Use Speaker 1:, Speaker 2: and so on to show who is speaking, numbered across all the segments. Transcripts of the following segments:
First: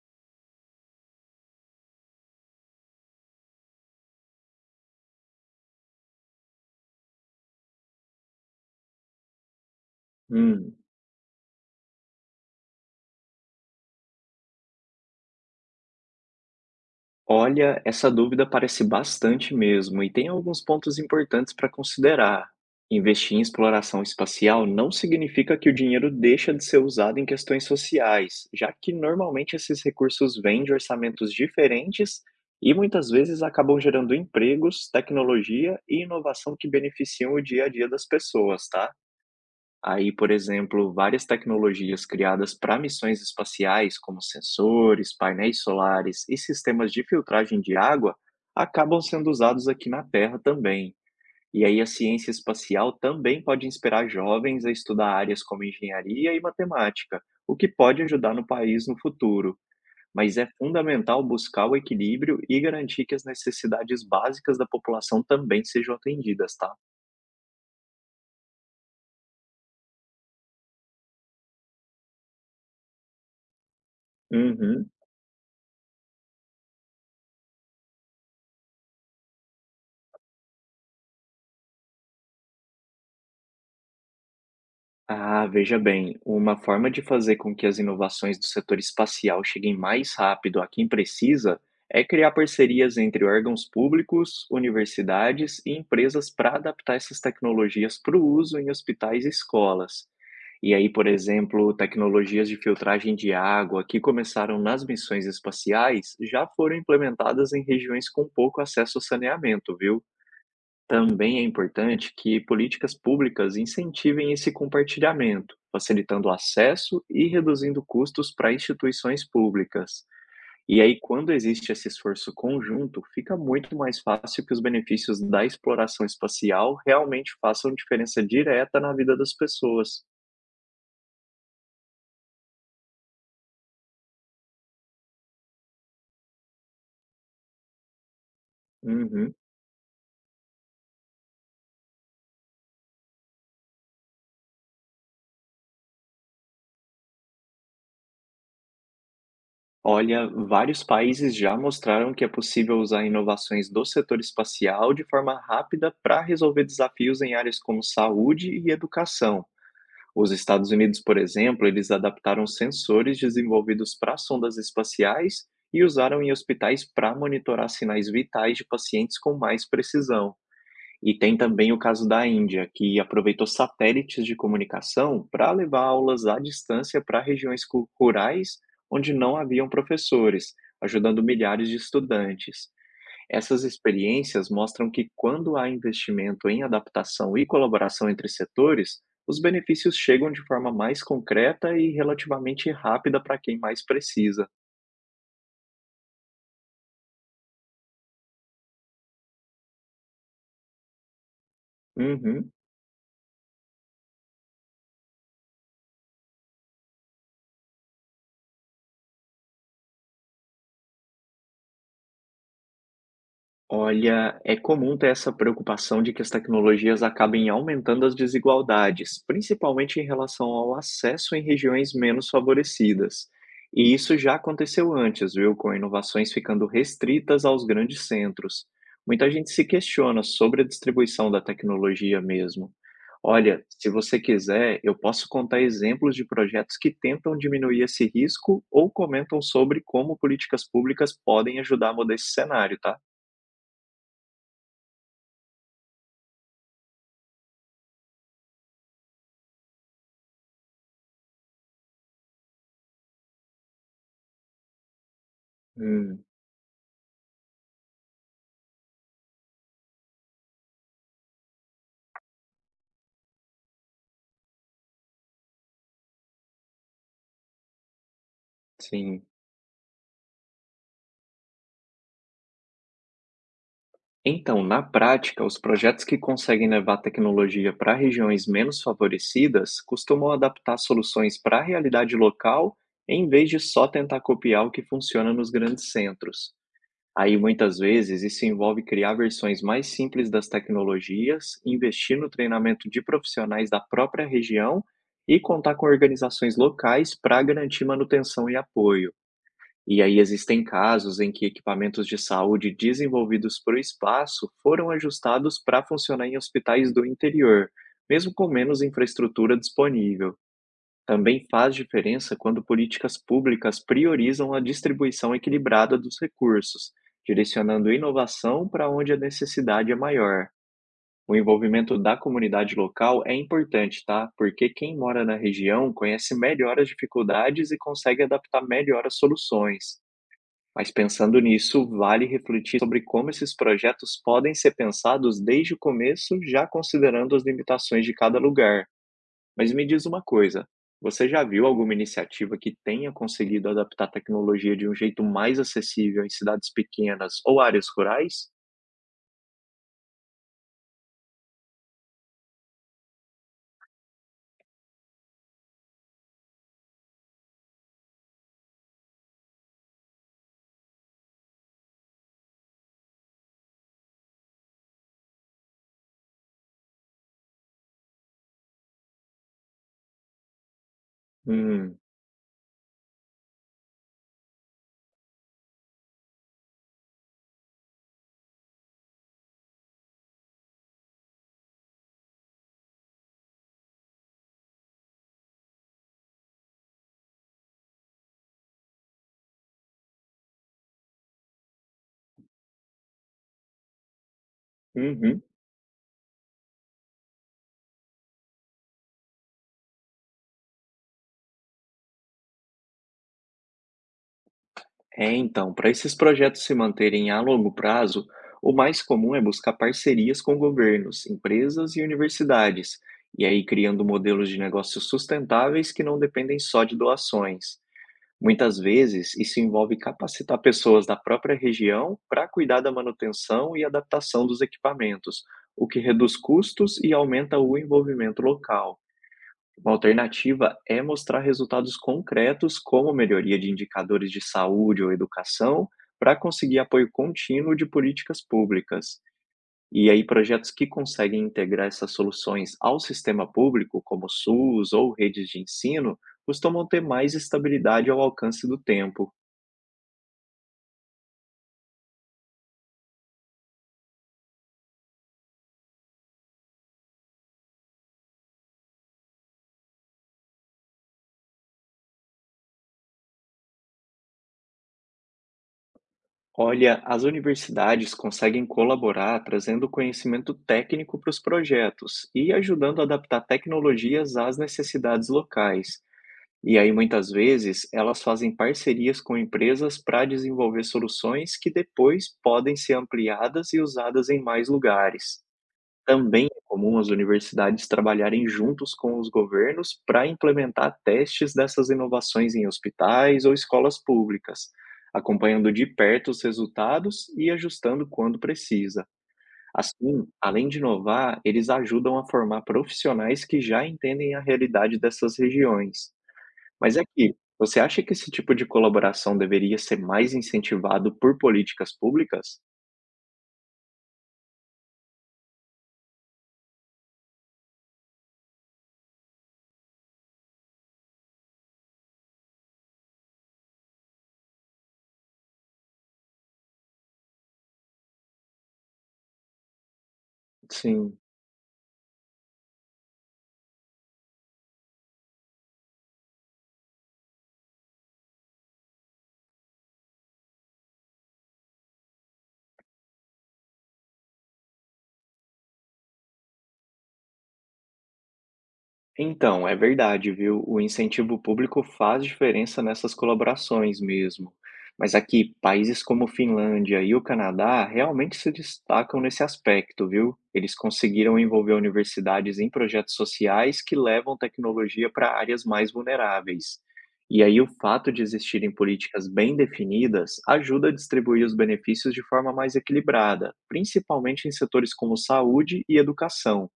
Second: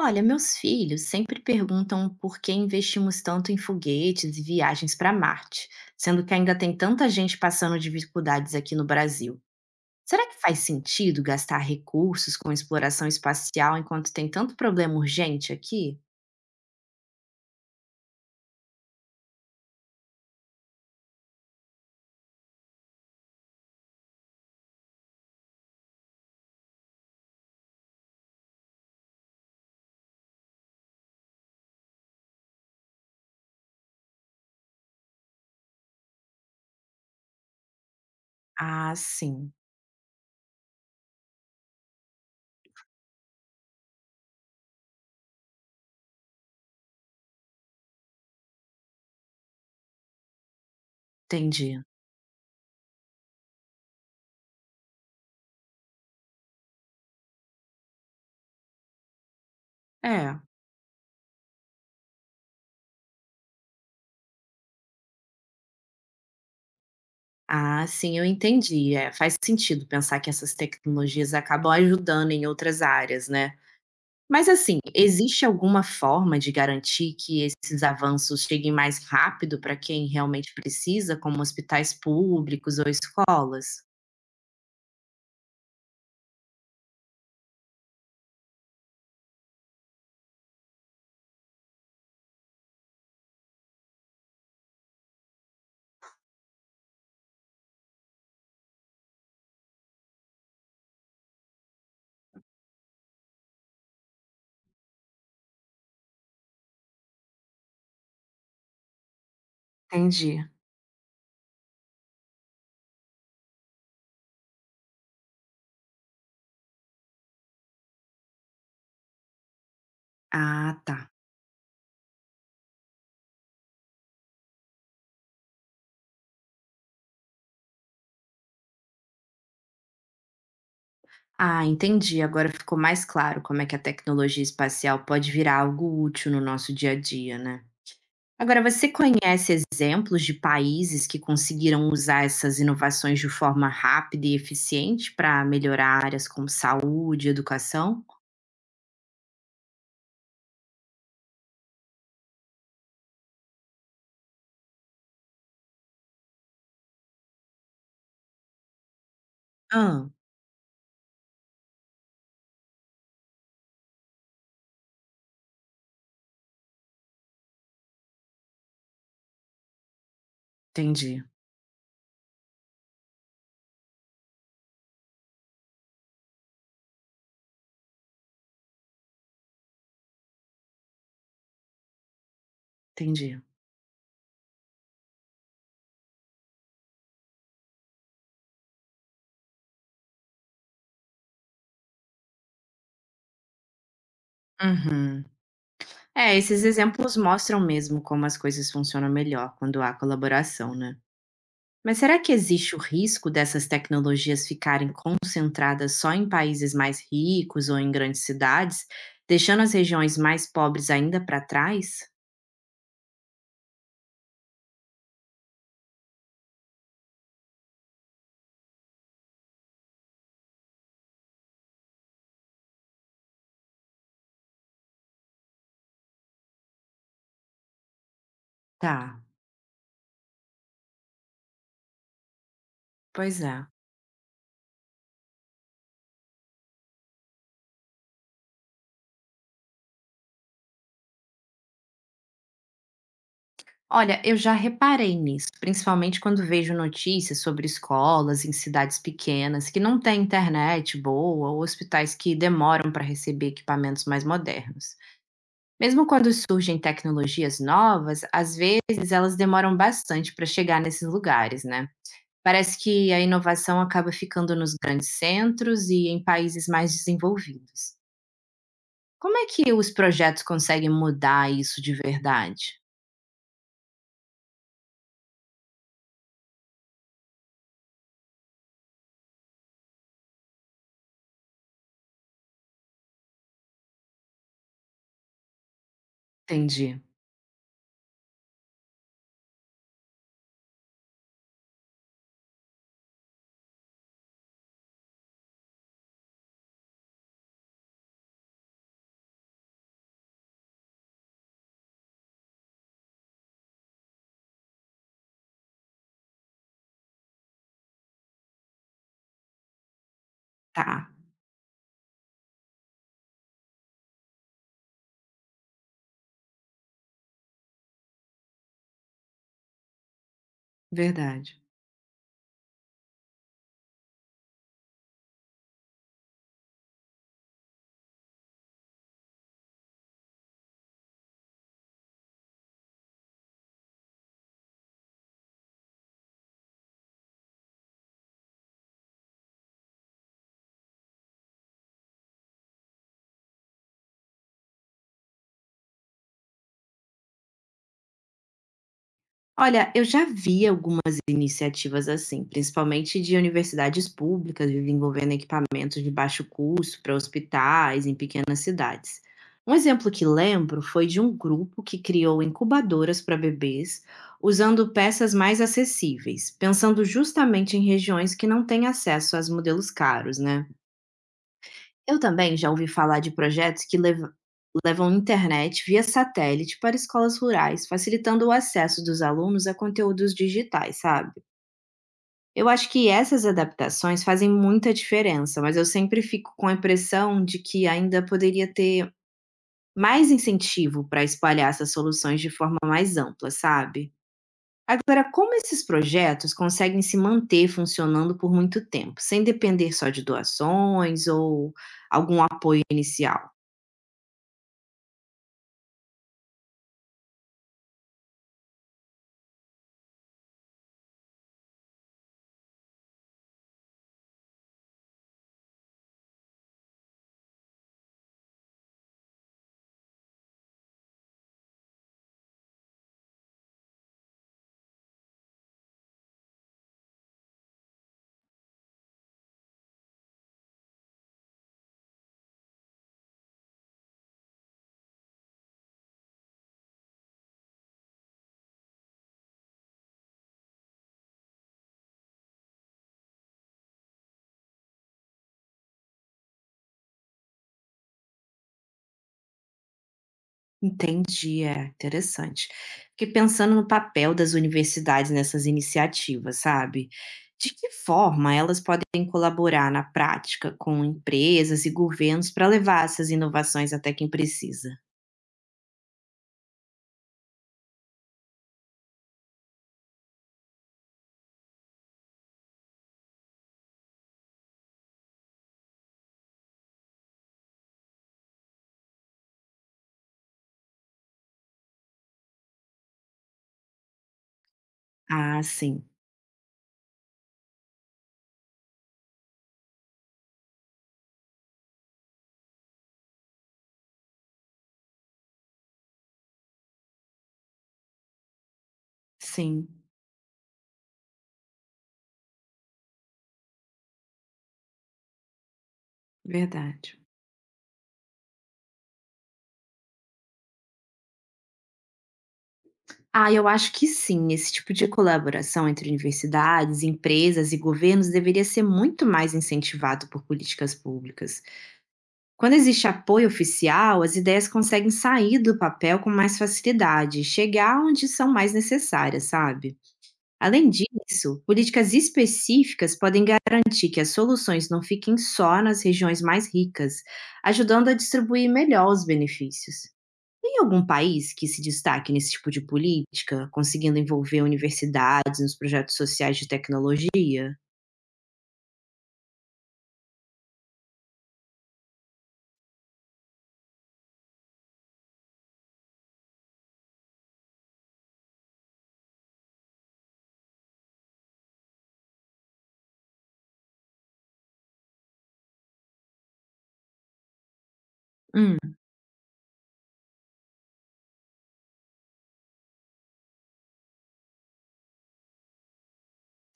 Speaker 1: Olha, meus filhos sempre perguntam por que investimos tanto em foguetes e viagens para Marte, sendo que ainda tem tanta gente passando dificuldades aqui no Brasil. Será que faz
Speaker 2: Hum,
Speaker 1: sentido gastar recursos com exploração espacial enquanto tem tanto problema urgente aqui?
Speaker 2: Olha, essa dúvida parece bastante mesmo, e tem alguns pontos importantes para considerar. Investir em exploração espacial não significa que o dinheiro deixa de ser usado em questões sociais, já que normalmente esses recursos vêm de orçamentos diferentes e muitas vezes acabam gerando empregos, tecnologia e inovação que beneficiam o dia a dia das pessoas, tá?
Speaker 1: Ah, sim,
Speaker 2: Aí, por exemplo, várias tecnologias criadas para missões espaciais, como sensores, painéis solares e sistemas de filtragem de água, acabam sendo usados aqui na Terra também. E
Speaker 1: entendi.
Speaker 2: aí a ciência espacial também pode inspirar jovens a estudar áreas como engenharia e matemática, o que pode ajudar no país no futuro.
Speaker 1: É.
Speaker 2: Mas é fundamental buscar o equilíbrio e garantir que as necessidades básicas da população também sejam atendidas, tá?
Speaker 1: Ah, sim, eu entendi. É, faz sentido pensar que essas tecnologias acabam ajudando em outras áreas, né? Mas assim,
Speaker 2: Uhum.
Speaker 1: existe alguma forma de garantir que esses avanços cheguem mais rápido para quem realmente precisa, como hospitais públicos ou escolas?
Speaker 2: Ah, veja bem, uma forma de fazer com que as inovações do setor espacial cheguem mais rápido a quem precisa é criar parcerias entre órgãos públicos, universidades e empresas para adaptar essas tecnologias para o uso em hospitais e escolas. E aí, por exemplo, tecnologias de filtragem de água que começaram nas missões espaciais já foram implementadas em regiões com pouco acesso ao saneamento, viu?
Speaker 1: Entendi.
Speaker 2: Também é importante que políticas públicas incentivem esse compartilhamento, facilitando o acesso e reduzindo custos para instituições públicas.
Speaker 1: Ah,
Speaker 2: E
Speaker 1: tá.
Speaker 2: aí, quando existe esse esforço conjunto, fica muito mais fácil que os benefícios da exploração espacial realmente façam diferença direta na vida das pessoas.
Speaker 1: Ah, entendi. Agora ficou mais claro como é que a tecnologia espacial pode virar algo útil no nosso dia a dia, né? Agora, você
Speaker 2: Uhum.
Speaker 1: conhece exemplos de países que conseguiram usar essas inovações de forma rápida e eficiente para melhorar áreas como saúde, educação?
Speaker 2: Olha, vários países já mostraram que é possível usar inovações do setor espacial de forma rápida para resolver desafios em áreas como saúde e educação.
Speaker 1: Ah,
Speaker 2: Os Estados Unidos, por exemplo, eles adaptaram sensores desenvolvidos para sondas espaciais e usaram em hospitais para monitorar sinais vitais de pacientes com mais precisão. E
Speaker 1: entendi,
Speaker 2: tem também o caso da Índia, que aproveitou satélites de comunicação para levar aulas à distância para regiões rurais onde não haviam professores, ajudando milhares de estudantes.
Speaker 1: entendi.
Speaker 2: Essas experiências mostram que, quando há investimento em adaptação e colaboração entre setores, os benefícios chegam de forma mais concreta e relativamente rápida para quem mais precisa.
Speaker 1: Uhum. É, esses exemplos mostram mesmo como as coisas funcionam melhor quando há colaboração, né? Mas será que
Speaker 2: Uhum.
Speaker 1: existe o risco dessas tecnologias ficarem concentradas só em países mais ricos ou em grandes cidades, deixando as regiões mais pobres ainda para trás?
Speaker 2: Olha, é comum ter essa preocupação de que as tecnologias acabem aumentando as desigualdades, principalmente em relação ao acesso em regiões menos favorecidas. E isso já aconteceu antes, viu, com inovações ficando restritas aos grandes centros.
Speaker 1: Tá,
Speaker 2: Muita gente se questiona sobre a distribuição da tecnologia mesmo.
Speaker 1: pois
Speaker 2: Olha,
Speaker 1: é.
Speaker 2: se você quiser, eu posso contar exemplos de projetos que tentam diminuir esse risco ou comentam sobre como políticas públicas podem ajudar a mudar esse cenário, tá?
Speaker 1: Olha, eu já reparei nisso, principalmente quando vejo notícias sobre escolas em cidades pequenas que não têm internet boa ou hospitais que demoram para receber equipamentos mais modernos. Mesmo
Speaker 2: Hum,
Speaker 1: quando surgem tecnologias novas, às vezes elas demoram bastante para chegar nesses lugares, né? Parece que a inovação acaba ficando nos grandes centros e em países mais desenvolvidos.
Speaker 2: sim.
Speaker 1: Como é que os projetos conseguem mudar isso de verdade?
Speaker 2: Então, na prática, os projetos que conseguem levar tecnologia para regiões menos favorecidas costumam adaptar soluções para a realidade local, em vez de só tentar copiar o que funciona nos grandes centros.
Speaker 1: Entendi.
Speaker 2: Aí, muitas vezes, isso envolve criar versões mais simples das tecnologias, investir no treinamento de profissionais da própria região e contar com organizações locais para garantir manutenção e apoio. E aí existem casos em que equipamentos de saúde desenvolvidos para o espaço foram ajustados para funcionar em hospitais do interior, mesmo com menos infraestrutura disponível.
Speaker 1: Tá,
Speaker 2: Também faz diferença quando políticas públicas priorizam a distribuição equilibrada dos recursos, direcionando inovação para onde a necessidade é maior. O
Speaker 1: verdade.
Speaker 2: envolvimento da comunidade local é importante, tá? Porque quem mora na região conhece melhor as dificuldades e consegue adaptar melhor as soluções. Mas pensando nisso, vale refletir sobre como esses projetos podem ser pensados desde o começo, já considerando as limitações de cada lugar. Mas me diz uma coisa, você já viu alguma iniciativa que tenha conseguido adaptar a tecnologia de um jeito mais acessível em cidades pequenas ou áreas rurais?
Speaker 1: Olha, eu já vi algumas iniciativas assim, principalmente de universidades públicas desenvolvendo equipamentos de baixo custo para hospitais em pequenas cidades. Um exemplo que lembro foi de um grupo que criou incubadoras para bebês usando peças mais acessíveis, pensando justamente em regiões que não têm acesso aos modelos caros, né?
Speaker 2: Hum,
Speaker 1: Eu também já ouvi falar de projetos que levam internet via satélite para escolas rurais, facilitando o acesso dos alunos a conteúdos digitais, sabe? Eu acho que essas adaptações fazem muita diferença, mas eu sempre fico com a impressão de que ainda poderia ter mais incentivo para espalhar essas soluções de forma mais ampla, sabe? Agora,
Speaker 2: uhum.
Speaker 1: como esses projetos conseguem se manter funcionando por muito tempo, sem depender só de doações ou algum apoio inicial?
Speaker 2: É, então, para esses projetos se manterem a longo prazo, o mais comum é buscar parcerias com governos, empresas e universidades, e aí criando modelos de negócios sustentáveis que não dependem só de doações. Muitas vezes, isso envolve capacitar pessoas da própria região para cuidar da manutenção e adaptação dos equipamentos, o que reduz custos e aumenta o envolvimento local. Uma alternativa é mostrar resultados concretos, como melhoria de indicadores de saúde ou educação, para conseguir apoio contínuo de políticas públicas. E aí, projetos que conseguem integrar essas soluções ao sistema público, como o SUS ou redes de ensino, costumam ter mais estabilidade ao alcance do tempo.
Speaker 1: Entendi, é interessante. Fiquei pensando no papel das universidades nessas iniciativas, sabe? De que forma elas podem colaborar na prática com empresas e governos para levar essas inovações até quem precisa?
Speaker 2: Olha, as universidades conseguem colaborar trazendo conhecimento técnico para os projetos e ajudando a adaptar tecnologias às necessidades locais. E aí, muitas vezes, elas fazem parcerias com empresas para desenvolver soluções que depois podem ser ampliadas e usadas em mais lugares.
Speaker 1: Ah, sim,
Speaker 2: Também é comum as universidades trabalharem juntos com os governos para implementar testes dessas inovações em hospitais ou escolas públicas, acompanhando de perto os resultados e ajustando quando precisa.
Speaker 1: sim,
Speaker 2: Assim, além de inovar, eles ajudam a formar profissionais que já entendem a realidade dessas regiões. Mas
Speaker 1: verdade.
Speaker 2: aqui, você acha que esse tipo de colaboração deveria ser mais incentivado por políticas públicas?
Speaker 1: Ah, eu acho que sim. Esse tipo de colaboração entre universidades, empresas e governos deveria ser muito mais incentivado por políticas públicas. Quando existe apoio oficial, as ideias conseguem sair do papel com mais facilidade e chegar onde são mais necessárias, sabe? Além
Speaker 2: Sim.
Speaker 1: disso, políticas específicas podem garantir que as soluções não fiquem só nas regiões mais ricas, ajudando a distribuir melhor os benefícios. Tem algum país que se destaque nesse tipo de política, conseguindo envolver universidades nos projetos sociais de tecnologia?
Speaker 2: Então, é verdade, viu? O incentivo público faz diferença nessas colaborações mesmo. Mas aqui, países como Finlândia e o Canadá realmente se destacam nesse aspecto, viu? Eles conseguiram envolver universidades em projetos sociais que levam tecnologia para áreas mais vulneráveis. E aí, o fato de existirem
Speaker 1: Hum,
Speaker 2: políticas bem definidas ajuda a distribuir os benefícios de forma mais equilibrada, principalmente em setores como saúde e educação.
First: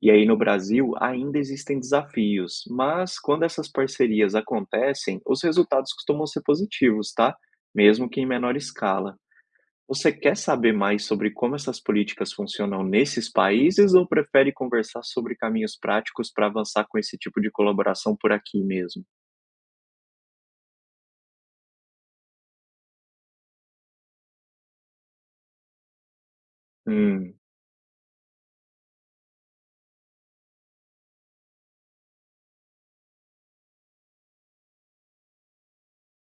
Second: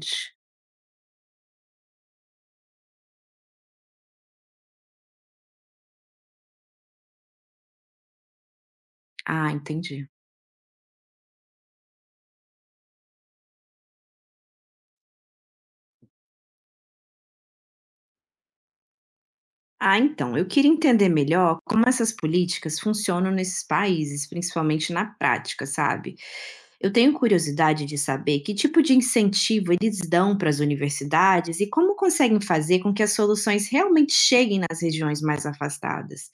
Speaker 2: E aí, no Brasil, ainda existem desafios, mas quando essas parcerias acontecem, os resultados costumam ser positivos, tá? Mesmo que em menor escala.
Speaker 1: Ah, entendi.
Speaker 2: Você quer saber mais sobre como essas políticas funcionam nesses países ou prefere conversar sobre caminhos práticos para avançar com esse tipo de colaboração por aqui mesmo?
Speaker 1: Ah, então, eu queria entender melhor como essas políticas funcionam nesses países, principalmente na prática, sabe? Eu tenho
Speaker 2: Hum.
Speaker 1: curiosidade de saber que tipo de incentivo eles dão para as universidades e como conseguem fazer com que as soluções realmente cheguem nas regiões mais afastadas.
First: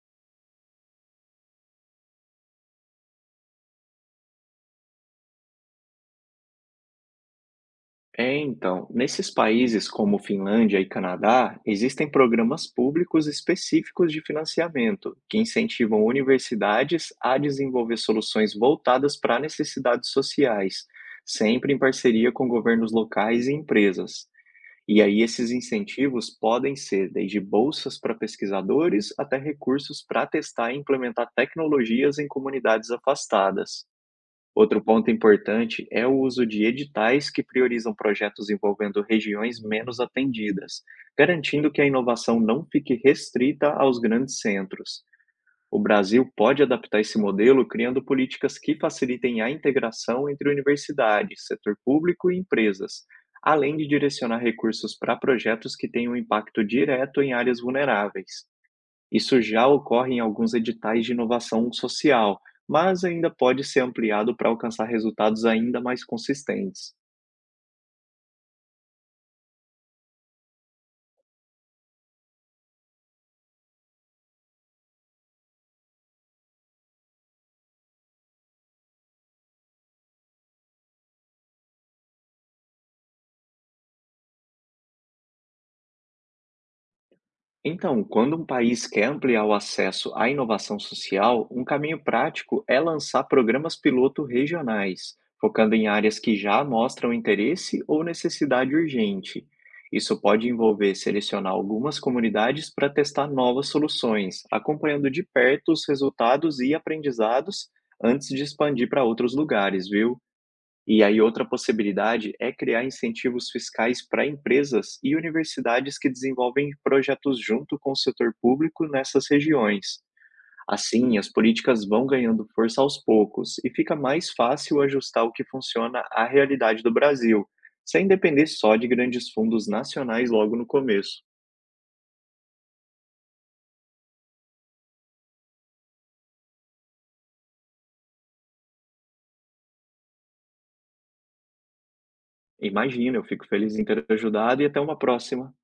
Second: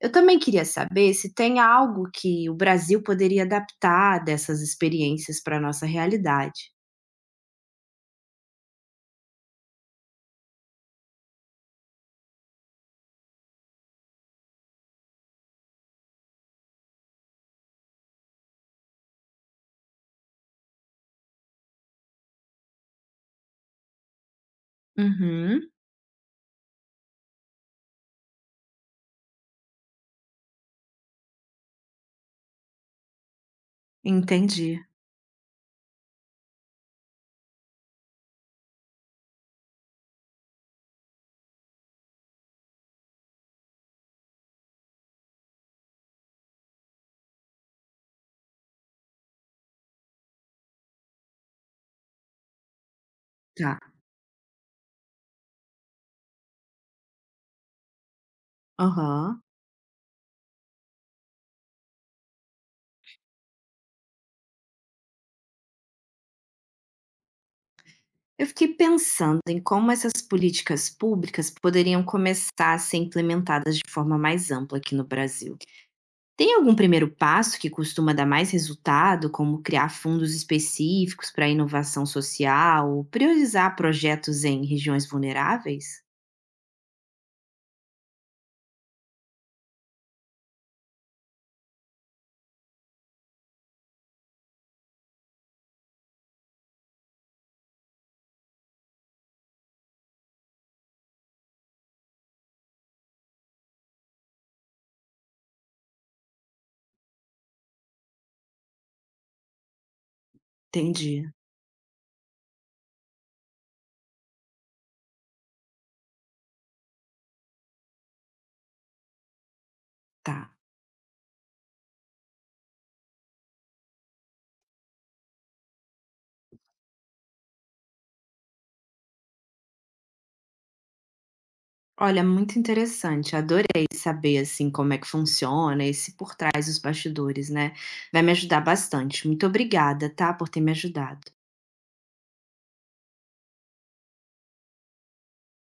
Speaker 1: Eu também queria saber se tem algo que o Brasil poderia adaptar dessas experiências para a nossa realidade.
Speaker 2: É, então, nesses países como Finlândia e Canadá, existem programas públicos específicos de financiamento que incentivam universidades a desenvolver soluções voltadas para necessidades sociais, sempre em parceria com governos locais e empresas. E aí, esses
Speaker 1: Uhum,
Speaker 2: incentivos podem ser desde bolsas para pesquisadores até recursos para testar e implementar tecnologias em comunidades afastadas.
Speaker 1: entendi.
Speaker 2: Outro ponto importante é o uso de editais que priorizam projetos envolvendo regiões menos atendidas, garantindo que a inovação não fique restrita aos grandes centros. O Brasil pode adaptar esse modelo criando políticas que facilitem a integração entre universidades, setor público e empresas, além
Speaker 1: Tá.
Speaker 2: de direcionar recursos para projetos que tenham impacto direto em áreas vulneráveis. Isso
Speaker 1: Aham.
Speaker 2: já ocorre em alguns editais de inovação social, mas ainda pode ser ampliado para alcançar resultados ainda mais consistentes.
Speaker 1: Eu fiquei pensando em como essas políticas públicas poderiam começar a ser implementadas de forma mais ampla aqui no Brasil. Tem algum primeiro passo que costuma dar mais resultado, como criar fundos específicos para inovação social ou priorizar projetos em regiões vulneráveis?
Speaker 2: Então, quando um país quer ampliar o acesso à inovação social, um caminho prático é lançar programas piloto regionais, focando em áreas que já mostram interesse ou necessidade urgente. Isso pode envolver selecionar algumas comunidades para testar novas soluções, acompanhando de perto os resultados e aprendizados antes de expandir para outros lugares, viu? E aí,
Speaker 1: Entendi,
Speaker 2: outra possibilidade é criar incentivos fiscais para empresas e universidades que desenvolvem projetos junto com o setor público nessas regiões.
Speaker 1: tá.
Speaker 2: Assim, as políticas vão ganhando força aos poucos e fica mais fácil ajustar o que funciona à realidade do Brasil, sem depender só de grandes fundos nacionais logo no começo.
Speaker 1: Olha, muito interessante. Adorei saber assim como é que funciona esse por trás dos bastidores, né? Vai me ajudar bastante. Muito obrigada, tá, por ter me ajudado.
Speaker 2: Imagina, eu fico feliz em ter ajudado e até uma próxima.